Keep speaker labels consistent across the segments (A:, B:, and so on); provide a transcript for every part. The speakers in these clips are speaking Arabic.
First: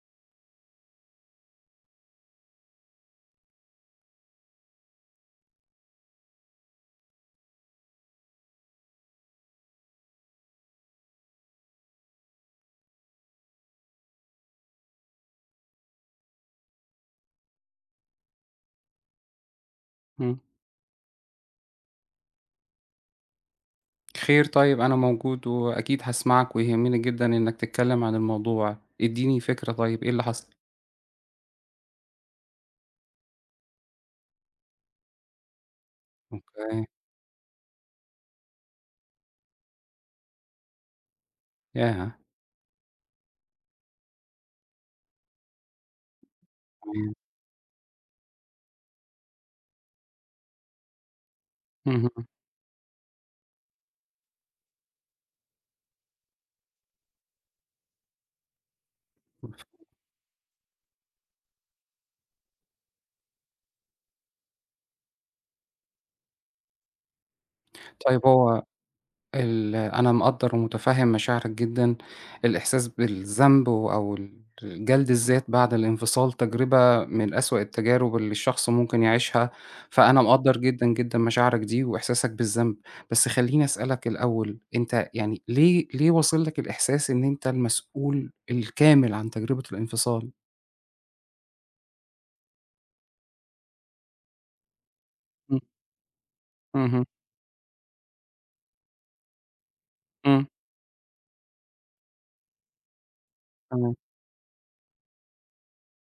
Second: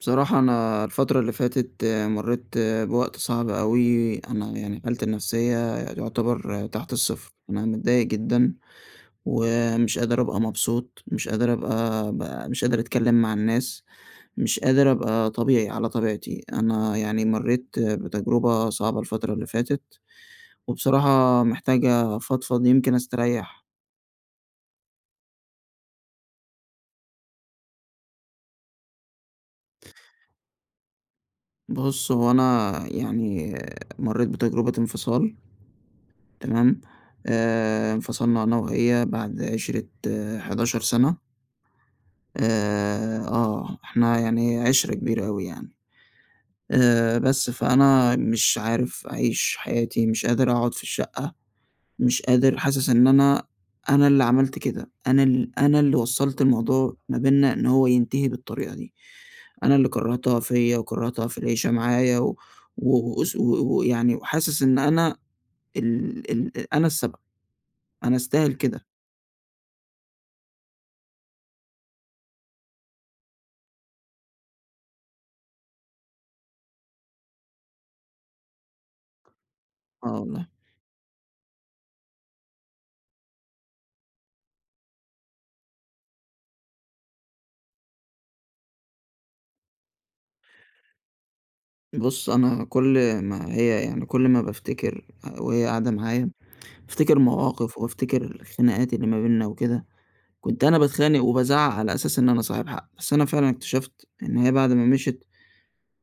A: بصراحة أنا الفترة اللي فاتت مريت بوقت صعب أوي. أنا يعني حالتي النفسية يُعتبر تحت الصفر. أنا متضايق جدًا، ومش قادر أبقى مبسوط، مش قادر أبقى أبقى مش قادر أتكلم مع الناس، مش قادر أبقى طبيعي، على طبيعتي. أنا يعني مريت بتجربة صعبة الفترة اللي فاتت
B: إمم.
A: وبصراحة محتاج أفضفض يمكن أستريّح.
B: خير، طيب، أنا موجود، وأكيد هاسمعك ويهمني جدًا إنك تتكلم عن الموضوع. ادّيني فكرة طيب، إيه اللي حصل؟
A: بُص، هو أنا يعني مريت بتجربة انفصال. تمام؟
B: أوكي.
A: آآ، انفصلنا أنا وهي بعد عِشرِة 11 سنة.
B: ياه!
A: آآ، آه، إحنا يعني عِشرة كبيرة أوي يعني.
B: إمم.
A: آآ، بس فأنا مش عارف أعيش حياتي، مش قادر أقعد في الشقة، مش
B: اهم.
A: قادر حاسس إن أنا أنا اللي عملت كده، أنا ال أنا اللي وصّلت الموضوع ما بيننا إن هو ينتهي بالطريقة دي. أنا
B: [unintelligible]
A: اللي كرّهتها فيّا وكرّهتها في العيشة معايا و و واس و ويعني وحاسس إن أنا ال ال أ أنا السبب. أنا
B: طيب،
A: أستاهل
B: هو
A: كده.
B: ال أنا مقدر ومُتفهم مشاعرك جدًا. الإحساس بالذنب و أو ال جلد الذات بعد الانفصال، تجربة من أسوأ التجارب اللي الشخص ممكن يعيشها،
A: آه،
B: فأنا
A: والله.
B: مقدر جدًا جدًا مشاعرك دي وإحساسك بالذنب. بس خليني أسألك الأول أنت يعني ليه ليه واصِل لك الإحساس إن أنت المسؤول الكامل عن تجربة الانفصال؟
A: بُص، أنا كل ما هي يعني كل ما بافتكر آآ
B: إمم.
A: وهي قاعدة معايا،
B: اهم.
A: بافتكر مواقف وأفتكر الخناقات اللي ما بيننا وكده.
B: إمم.
A: كنت أنا باتخانق وبازعِّق على أساس إن أنا صاحب حق. بس أنا فعلًا
B: تمام.
A: اكتشفت إن هي، بعد ما مشيت،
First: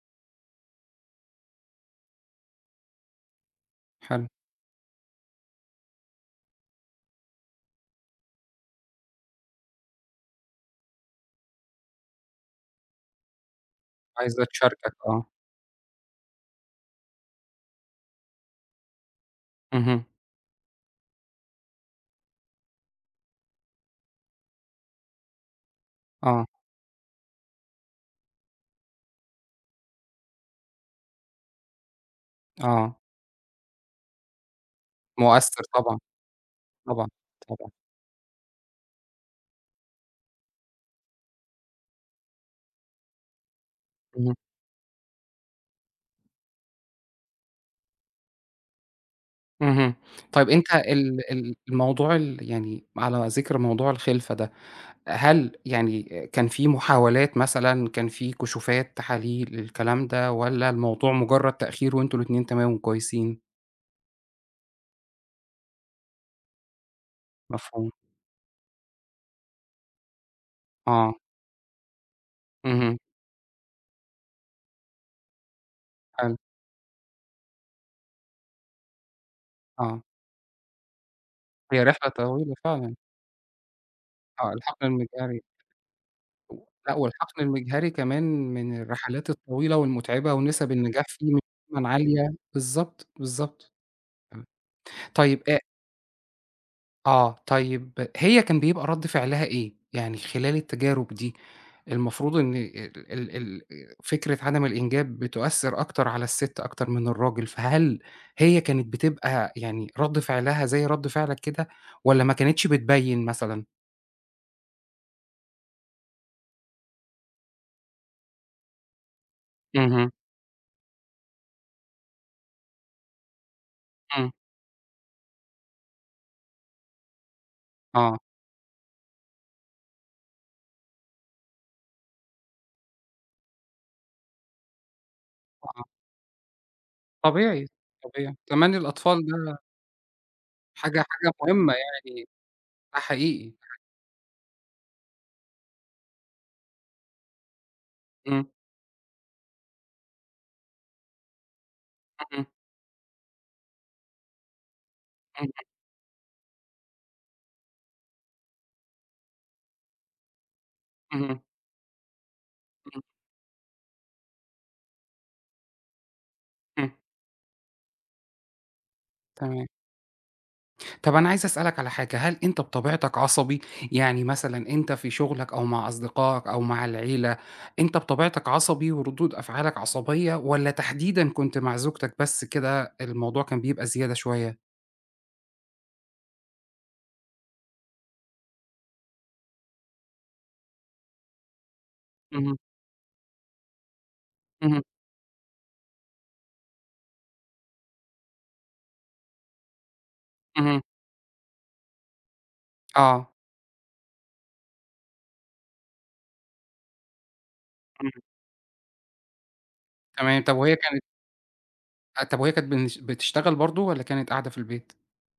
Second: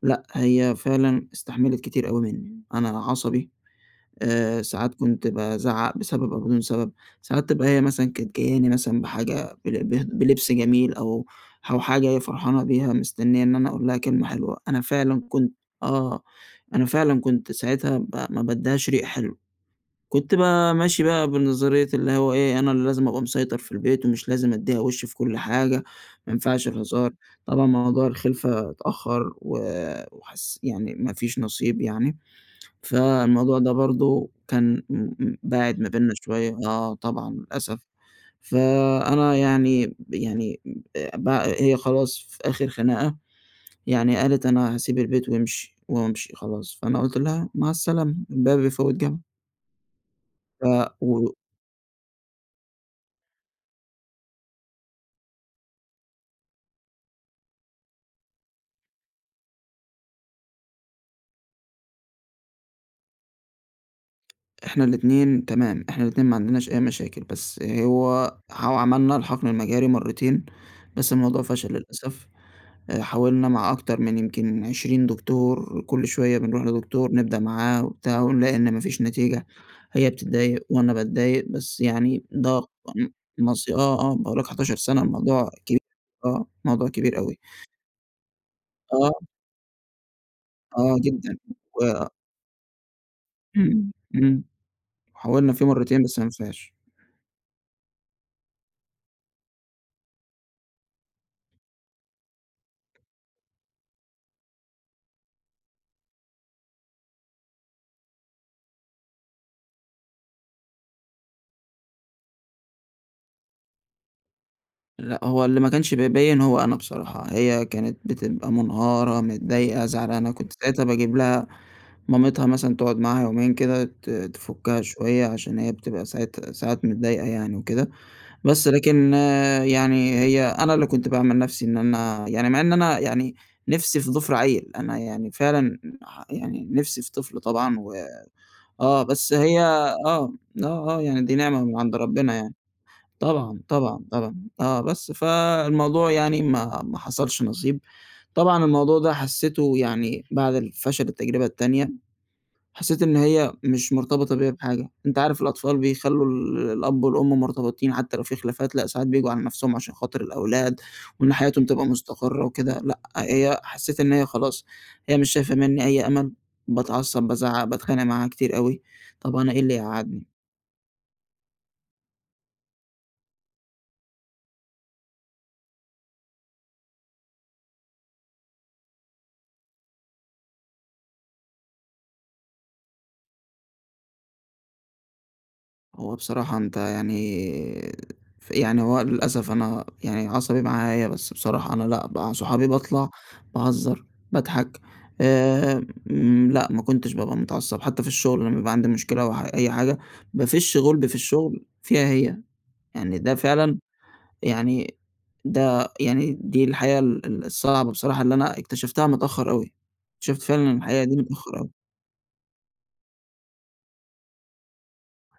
A: لأ، هي فعلًا استحملت كتير أوي مني. أنا عصبي،
B: حلو.
A: آآ ساعات كنت بازعِّق بسبب أو بدون سبب. ساعات تبقى هي مثلًا كانت جاياني مثلًا بحاجة، بلب بل بلبس جميل، أو أو حاجة هي جاية فرحانة بيها، مستنية إن أنا أقول لها كلمة
B: عايزة
A: حلوة. أنا
B: تشاركك
A: فعلًا
B: آه.
A: كنت آه، أنا فعلًا كنت ساعتها ما ما بادِّيهاش ريق حلو.
B: اهم.
A: كنت ب ماشي بقى بنظرية اللي هو إيه، أنا اللي لازم أبقى مسيطر في البيت، ومش لازم أدِّيها وِش في كل حاجة، ما
B: آه.
A: ينفعش الهزار. طبعًا موضوع الخِلفة اتأخَّر، و وحس يعني ما فيش نصيب يعني.
B: آه.
A: فالموضوع ده برضه كان م م
B: مُؤثِر
A: باعِد ما
B: طبعًا.
A: بيننا شوية. آه،
B: طبعًا،
A: طبعًا،
B: طبعًا.
A: للأسف. فأنا يعني يعني، أ ب هي خلاص، في آخر خناقة، يعني
B: اهم.
A: قالت: "أنا هاسيب البيت وامشي وامشي خلاص." فأنا قُلت لها: "مع السلامة، الباب يفوِّت جَمَل."
B: اهم. طيب،
A: ف
B: أنت
A: و و
B: ال ال الموضوع ال يعني على ذِكر موضوع الخلفة ده، هل يعني آآ كان فيه محاولات مثلًا، كان فيه كشوفات، تحاليل، الكلام ده والَّا الموضوع مُجرد تأخير وأنتم الاتنين تمام وكويسين؟
A: إحنا الاتنين تمام، إحنا الاتنين ما عندناش أي مشاكل، بس
B: مفهوم.
A: هو ح وعملنا الحقْن المجهري مرّتين، بس
B: آه.
A: الموضوع فشَل للأسف.
B: اهم.
A: آآ، حاولنا مع أكتر من يمْكِن 20 دكتور، كلّ
B: حلو.
A: شوية بنرُوح لدكتور نبدأ معاه وبتاع ونلاقي إن مفيش نتيجة.
B: آه.
A: هي بتتضايق وأنا باتضايق بس
B: هي رحلة
A: يعني
B: طويلة
A: ده ق
B: فعلًا.
A: مص آه، آه، باقول لك
B: آه،
A: 11
B: الحَقْن
A: سَنَة،
B: المِجهري.
A: الموضوع كبير. آه الموضوع
B: لأ،
A: كبير أوي.
B: والحَقْن المِجهري كمان من
A: آه.
B: الرحلات الطويلة والمُتعِبة ونِسَب
A: آه
B: النجاح فيه
A: جدًا،
B: مش دايمًا
A: و
B: عالية. بالضبط، بالضبط.
A: إمم، إمم.
B: تمام. طيب
A: وحاولنا
B: أ
A: فيه مرّتين بس ما نفِعش.
B: آه، طيب هي كان بيبقى رَد فِعلها إيه؟ يعني خلال التجارب دي المفروض إن ال ال ال فكرة عدم الإنجاب بتؤثِّر أكتر على الست أكتر من الراجل، فهل هي كانت بتبقى يعني رَد فِعلها زي رَد فِعلك كده، والّا ما كانتش بتبيّن مثلًا؟
A: لأ، هو اللي ما كانش بيبيّن هو أنا بصراحة. هي كانت بتبقى مُنهارة، متضايقة،
B: اهم.
A: زعلانة. كنت ساعتها باجيب لها مامتها مثلًا تقعُد معاها يومين كده ت
B: إمم.
A: تفُكّها شوية عشان هي بتبقى ساعات ساعات متضايقة يعني وكده.
B: آه.
A: بس لكن يعني هي أنا اللي كنت باعمل نَفسي إن أنا يعني مع إن أنا يعني نِفسي في ضِفر عيّل، أنا يعني فعلًا
B: آه.
A: ح يعني نِفسي في طفل
B: طبيعي،
A: طبعًا و
B: طبيعي. كمان
A: آه،
B: الأطفال
A: بس
B: ده
A: هي آه، آه، آه،
B: حاجة
A: يعني
B: حاجة
A: دي نعمة
B: مُهمّة
A: من عَند
B: يعني.
A: ربّنا يعني.
B: ده حقيقي
A: طبعًا،
B: [unintelligible]
A: طبعًا، طبعًا. آه بس فالموضوع يعني ما ما حصَلش نصيب.
B: إمم.
A: طبعًا الموضوع ده حسّيته يعني بعد الفشل التجربة التانية.
B: إمم.
A: حسّيت إن هي مش مرتبطة بيَّ بحاجة. أنت عارف
B: إمم.
A: الأطفال بيخلّوا الأب والأم مرتبِطين حتى لو في خلافات، لأ ساعات بييجوا على نَفْسهم عشان خاطر الأولاد وإن
B: إمم.
A: حياتهم تبقى مستقرِّة وكده. لأ
B: إمم.
A: هي حسّيت إن هي خلاص، هي مش شايفة منّي أي أمَل.
B: إمم.
A: باتعصّب، بازعّق، باتخانق معاها كتير أوي. طَب أنا إيه
B: تمام.
A: اللي يقعّدني.
B: طَب أنا عايز أسألك على حاجة، هل أنت بطبيعتك عصبي؟ يعني مثلًا أنت في شغلك أو مع أصدقائك أو مع العِيلة، أنت بطبيعتك عصبي وردود أفعالك عصبية، والّا تحديدًا كنت مع زوجتك بس كده الموضوع كان بيبقى زيادة شوية؟
A: هو بصراحة أنت يعني ف يعني هو للأسف أنا يعني عصبي معاها هي، بس بصراحة أنا لأ مع
B: اهم.
A: صُحابي باطلَع، باهزّر، باضحك.
B: اهم.
A: آمم لأ ما كنتش بابقى متعصب، حتى في الشغل لمّا بيبقى عندي مشكلة أو ح أي حاجة، بافشّ
B: اهم.
A: غُلبي في الشغل فيها هي. يعني
B: آه.
A: ده فعلًا يعني ده يعني دي الحقيقة ال ال الصعبة
B: إمم.
A: بصراحة اللي أنا اكتشفتها متأخر أوي. اكتشفت
B: تمام. طَب
A: فعلًا
B: وهي كانت
A: الحقيقة دي متأخر أوي.
B: أ طَب وهي كانت بنش بتشتغل برضه، والّا كانت قاعدة في البيت؟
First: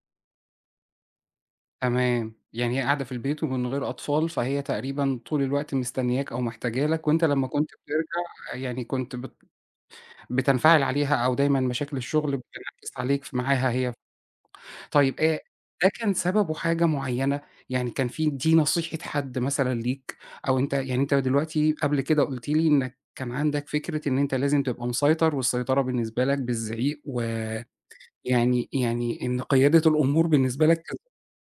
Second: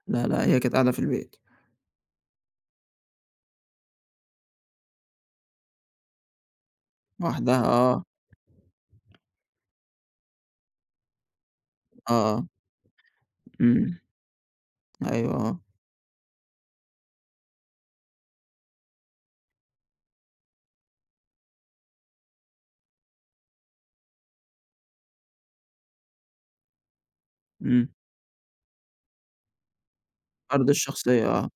A: لا، لأ هي كانت قاعدة في البيت.
B: تمام. يعني هي قاعدة في البيت ومن غير أطفال، فهي تقريبًا طُول الوقت مستنياك أو محتاجة لك، وأنت لمّا
A: وحدها
B: كنت
A: آه.
B: بترجَع يعني كنت بت بتنفعل عليها أو دايمًا مشاكل
A: آه.
B: الشغل
A: آه.
B: بتنعكس عليك ف معاها هي.
A: إمم.
B: طيب
A: أيوه،
B: آآ
A: آه.
B: ده كان سببه حاجة معينة؟ يعني كان في دي نصيحة حد مثلًا ليك، أو أنت يعني أنت دلوقتي قبل كده قُلت لي إنك كان عندك فكرة إن أنت لازم تبقى مسيطر، والسيطرة بالنسبة لك بالزعيق، و
A: إمم.
B: يعني يعني إن قيادة الأمور بالنسبة
A: فرْض
B: لك ك
A: الشخصية آه.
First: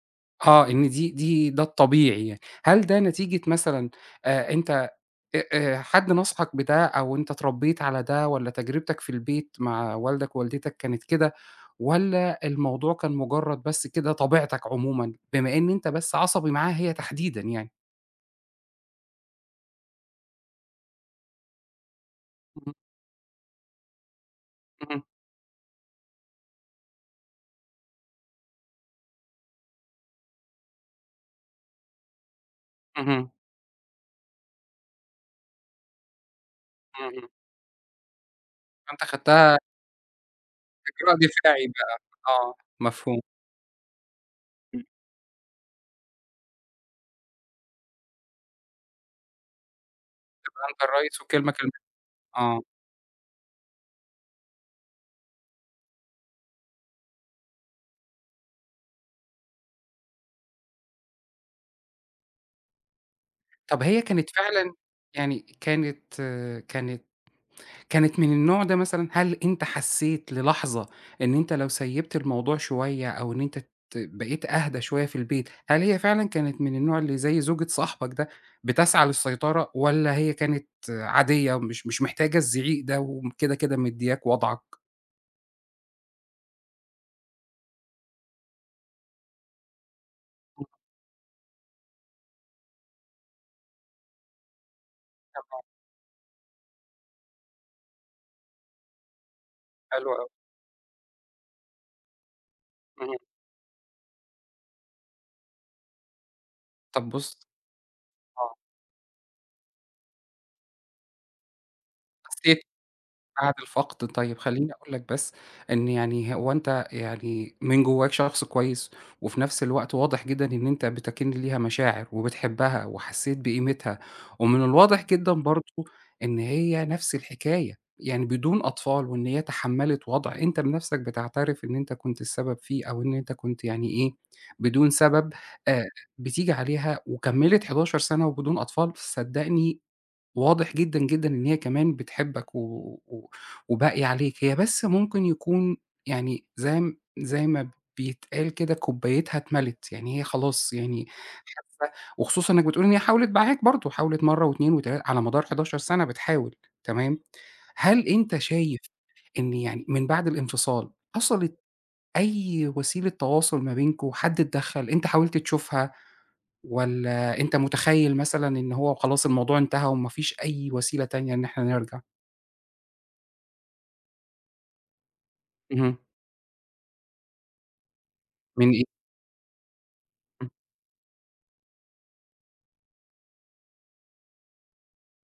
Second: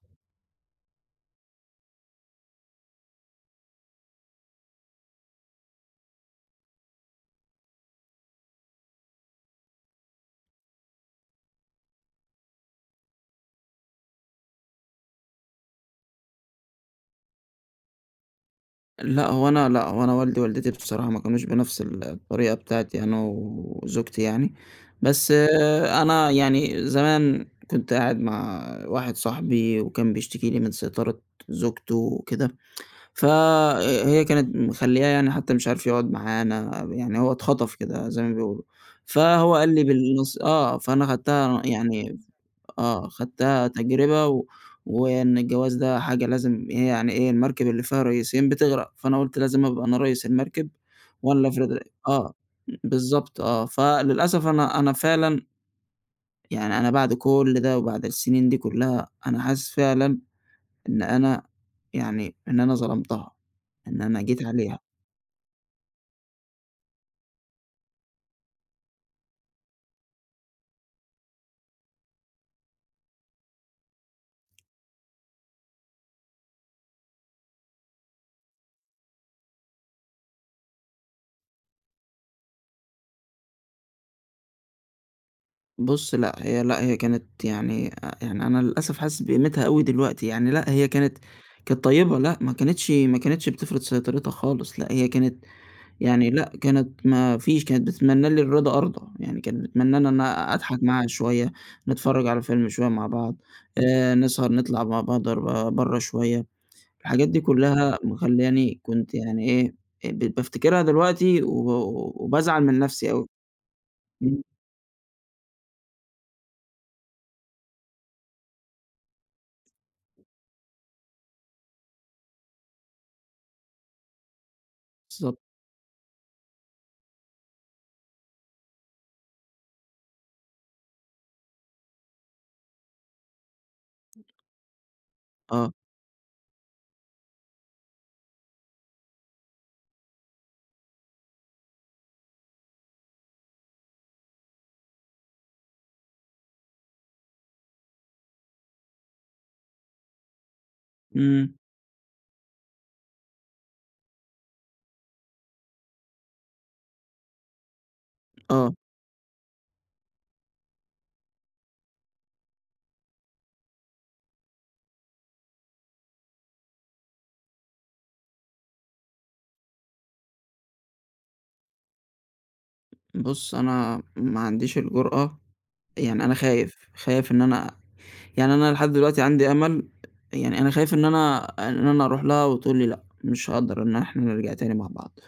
B: آه إن دي دي ده الطبيعي يعني. هل ده نتيجة مثلًا آآ أنت أ أ حد نصَحك بده، أو أنت اتربيت على ده، والّا تجربتك في البيت مع والدك ووالدِتك كانت كده؟ والّا الموضوع كان مجرد بس كده طبيعتك عمومًا؟ بما إن أنت بس عصبي معاها هي تحديدًا يعني.
A: لأ هو أنا لأ، هو أنا والدي ووالدتي بصراحة ما كانوش بنَفْس ال الطريقة
B: اهم.
A: بتاعتي أنا وزوجتي يعني.
B: اهم.
A: بس أنا يعني زمان كنت قاعد مع واحد صاحبي، وكان بيشتكي لي من سيطرة زوجته وكده. ف
B: اهم.
A: ه هي كانت مخلّياه يعني حتى مش عارف يقعد معانا، ب يعني
B: اهم.
A: هو اتخطف كده زَي ما بيقولوا.
B: أنت
A: فهو
B: خدتها
A: قال لي بالنَص آه، فأنا
B: [unintelligible]
A: خدتها
B: دفاعي بقا.
A: يعني
B: آه،
A: آه
B: مفهوم.
A: اخدتها تجربة و
B: إمم.
A: وإن الجواز ده حاجة لازم إيه يعني إيه المركب اللي فيها ريسين بتغرق. فأنا قُلت لازم أبقى أنا ريس المركب،
B: تبقى أنت الريّس،
A: وأنا اللي
B: والكلمة
A: أفرض رأ
B: كلمتك.
A: آه
B: آه.
A: بالضبط آه. فللأسف أنا أنا فعلًا يعني أنا بعد كُلّ ده، وبعد السنين دي كُلّها، أنا حاسس فعلًا إن أنا يعني إن أنا ظلمتها،
B: طَب
A: إن
B: هي
A: أنا
B: كانت
A: جيت
B: فعلًا
A: عليها.
B: يعني كانت كانت كانت من النوع ده مثلًا؟ هل أنت حسيت للحظة إن أنت لو سيّبت الموضوع شوية أو إن أنت ت بقيت أهدا شوية في البيت، هل هي فعلًا كانت من النوع اللي زَي زوجة صاحبك ده بتسعى للسيطرة؟ والّا هي كانت عادية ومش مش محتاجة الزعيق ده، وم كده كده مدّياك وضعك؟
A: بُص لأ، هي لأ هي كانت يعني آآ، يعني أنا للأسف حاسس بقيمتها أوي دلوقتي يعني لأ
B: [unintelligible]
A: هي كانت كانت طيّبة لأ، ما كانتش ما كانتش بتفرض سيطرتها خالص لأ، هي كانت
B: طبعًا.
A: يعني لأ كانت ما فيش كانت بتتمنّى لي الرضا أرضى، يعني كانت بتتمنّى إن
B: حلو أوي.
A: أنا أضحك معاها شوية، نتفرج على فيلم شوية مع
B: اهم.
A: بعض آآ، نسهر نطلع مع بعض ر برة شوية
B: طَب
A: الحاجات
B: بُص
A: دي كلها
B: آه.
A: مخلّياني كنت يعني إيه آآ، بقيت بافتكرها دلوقتي و
B: حسّيت
A: وبازعل من نَفْسي أوي،
B: بعد الفقْد طيب
A: إمم.
B: خلّيني أقول لك بس، إن يعني هو أنت يعني من جواك شخص كويس، وفي نَفْس الوقت واضح جدًا إن أنت بتَكِن ليها مشاعر، وبتحبها وحسّيت بقيمتها، ومن الواضح جدًا
A: بالضبط.
B: برضه إن هي نفس الحكاية، يعني بدون أطفال وإن هي تحملت وضع أنت بنَفْسك بتعترف إن أنت كنت السبب فيه أو إن أنت كنت يعني إيه، بدون سبب
A: آه.
B: آآ، بتيجي عليها وكمّلِت 11 سنة وبدون أطفال، صدّقني واضح جدًا، جدًا إن هي كمان بتحبّك و و وباقية عليك، هي بس ممكن يكون يعني زي زي ما بيتقال كده كوبايتْها اتْمَلِت، يعني هي خلاص يعني
A: إمم.
B: [unintelligible] وخصوصًا إنك بتقول إن هي حاولت معاك برضه حاولت مرة و2 و3 على مدار 11 سنة بتحاول تمام، هل أنت
A: آه.
B: شايف إن يعني من بعد الانفصال حصلِت أي وسيلة تواصل ما بينكم، حد اتدخل، أنت حاولت تشوفها، والّا أنت مُتخيّل مثلًا إن هو خلاص الموضوع انتهى وما فيش أي وسيلة تانية إن إحنا نرجع؟
A: بُص أنا ما عنديش الجرأة
B: اهم.
A: يعني أنا خايف، خايف إن أنا يعني
B: من
A: أنا
B: إيه؟
A: لحد دلوقتي عندي أمل،
B: إمم.
A: يعني أنا خايف إن أنا إن أنا أرُوح لها وتقول لي لأ، مش هاقدَر إن إحنا نرجَع تاني مع بعض.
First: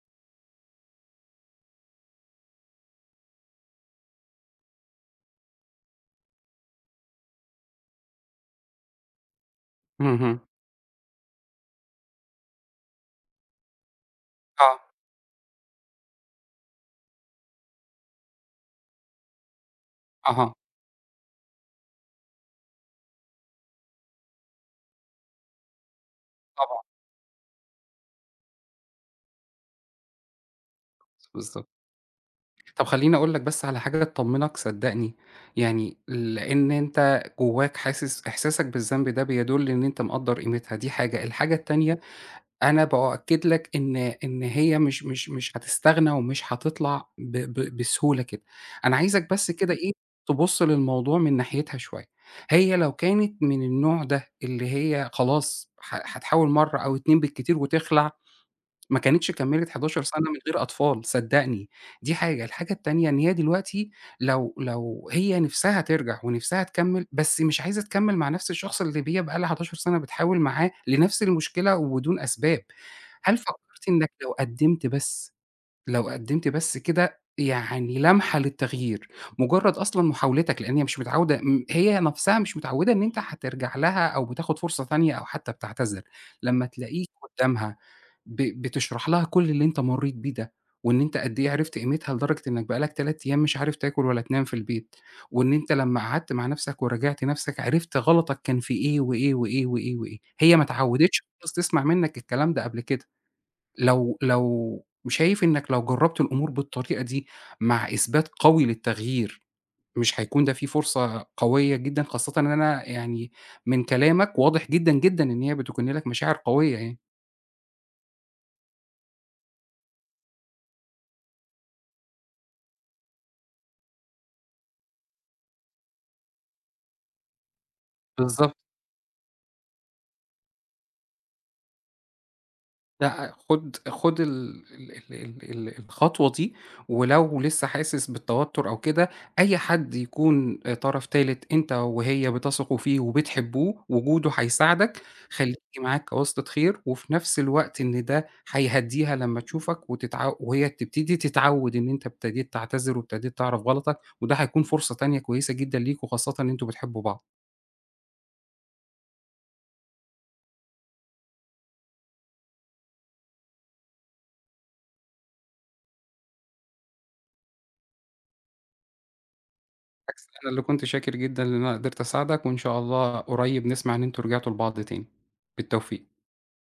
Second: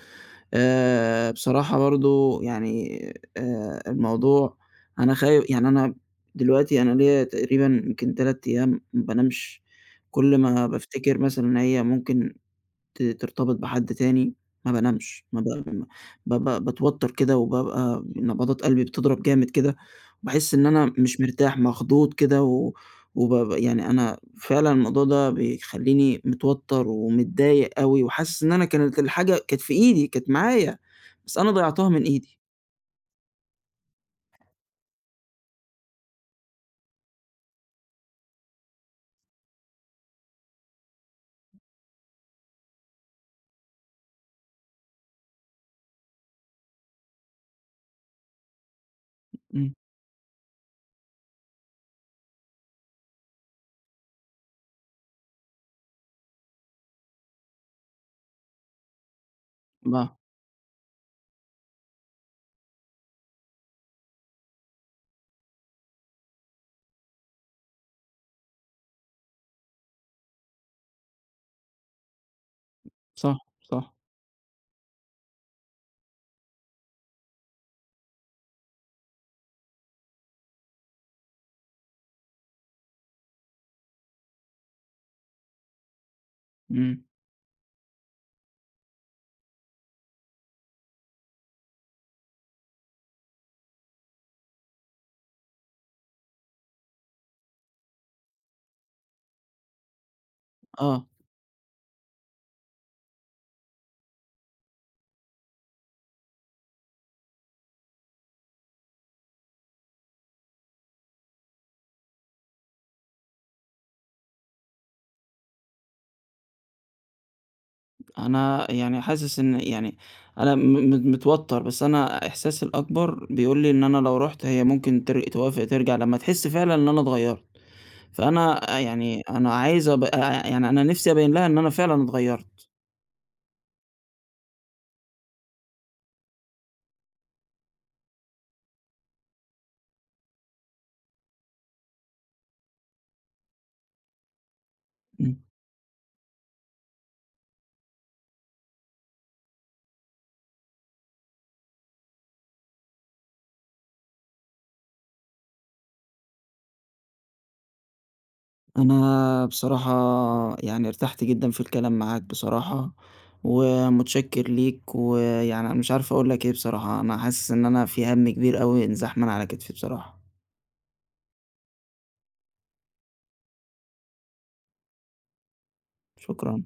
A: آآ، بصراحة برضه يعني آآ، الموضوع أنا خاي يعني أنا دلوقتي أنا ليّا تقريبًا يمْكِن 3 أيام ما بانامش. كُلّ
B: اهم.
A: ما بافتكر مثلًا إن هي ممكن ت ترتبط بحد تاني ما
B: آه.
A: بانامش. ما ب ما ب ب باتوتر كده وبابقى نبضات قلبي بتضَرب جامد كده، وباحس
B: أها.
A: إن أنا مش مرتاح، مخضوض كده، و وبابقى يعني أنا فعلًا الموضوع ده بيخلّيني
B: طبعًا.
A: متوتر ومتضايق أوي، وحاسس إن أنا كانت الحاجة كانت في إيدي، كانت معايا، بس أنا
B: بالضبط.
A: ضيعتها من إيدي.
B: طَب خلّيني أقول لك بس على حاجة تطمنك صدقني. يعني لإن أنت جواك حاسس إحساسك بالذنب ده بيدل إن أنت مقدّر قيمتها دي حاجة، الحاجة التانية أنا بأكد لك إن إن هي مش مش مش هتستغنى ومش هتطلَع ب ب بسهولة كده. أنا عايزك بس
A: إمم.
B: كده إيه تبص للموضوع من ناحيتها شوية. هي لو كانت من النوع ده، اللي هي خلاص ح هتحاول مرّة أو اتنين بالكتير وتخلع، ما كانتش كملت 11
A: [unintelligible]
B: سنة من غير أطفال صدقني دي حاجة، الحاجة التانية إن هي دلوقتي لو لو هي نِفسها ترجَع ونِفسها تكمّل بس مش عايزة تكمّل مع نَفْس الشخص اللي هي بقى لها 11 سنة بتحاول معاه لنَفْس المشكلة وبدون أسباب.
A: صح،
B: هل فكرت
A: صح.
B: إنك لو قدّمت بس، لو قدّمت بس كده يعني لمحة للتغيير، مجرد أصلًا محاولتك لإن هي مش متعودة م هي نَفْسها مش متعودة إن أنت هترجَع لها أو بتاخد فرصة تانية أو حتى بتعتذر. لمّا
A: إمم.
B: تلاقيك قدامها ب بتشرَح لها كُلّ اللي أنت مريت بيه ده، وإن أنت قد إيه عِرفت قيمتها لدرجة إنك بقى لك 3 أيام مش عارف تاكل ولا تنام في البيت، وإن أنت لمّا قعدت مع نَفْسك وراجعت نَفْسك عِرفت غلطك كان في إيه، وإيه، وإيه، وإيه، وإيه. هي ما
A: آه.
B: اتعودتش خالص تسمَع منك الكلام ده قبل كده. لو لو شايف إنك لو جربت الأمور بالطريقة دي مع إثبات قوي للتغيير، مش هيكُون ده فيه فرصة قوية جدًا؟ خاصةً إن أنا يعني من كلامك واضح جدًا، جدًا إن هي بتكُن لك مشاعر قوية يعني.
A: أنا يعني حاسس إن يعني أنا م م متوتر، بس أنا إحساسي الأكبر بيقول لي إن أنا لو رُحت هي ممكن تر توافق ترجَع لمّا تحس فعلًا إن أنا اتغيرت.
B: بالضبط.
A: فأنا يعني أنا عايز أبقى آآ، يعني أنا نِفسي أبيّن لها إن أنا فعلًا اتغيرت.
B: لأ، خد خد ال ال ال ال الخطوة دي، ولو لسه حاسس بالتوتر أو كده، أي حد يكُون طرف تالت، أنت وهي بتثقوا فيه وبتحبوه وجوده هيساعدك،
A: إمم.
B: خلّيه معاك كواسطة خير. وفي نَفْس الوقت إن ده هيهدّيها لمّا تشوفك وتتعو وهي تبتدي تتعود إن أنت ابتديت تعتذر وابتديت تعرَف غلطك، وده هيكُون فرصة تانية كويسة جدًا ليكم خاصةً إن أنتم بتحبوا بعض.
A: أنا بصراحة يعني ارتحت جدًا في الكلام معاك بصراحة، ومتشكر ليك، ويعني أنا مش عارف أقول لك إيه بصراحة. أنا حاسس إن أنا في هَمّ كبير أوي انزاح من على كتفي بصراحة.
B: بالعكس أنا اللي كنت شاكر جدًا إن أنا قِدرت أساعدك، وإن شاء الله قُريب نسمَع إن أنتم رجعِتوا لبعض تاني. بالتوفيق.
A: شكرًا.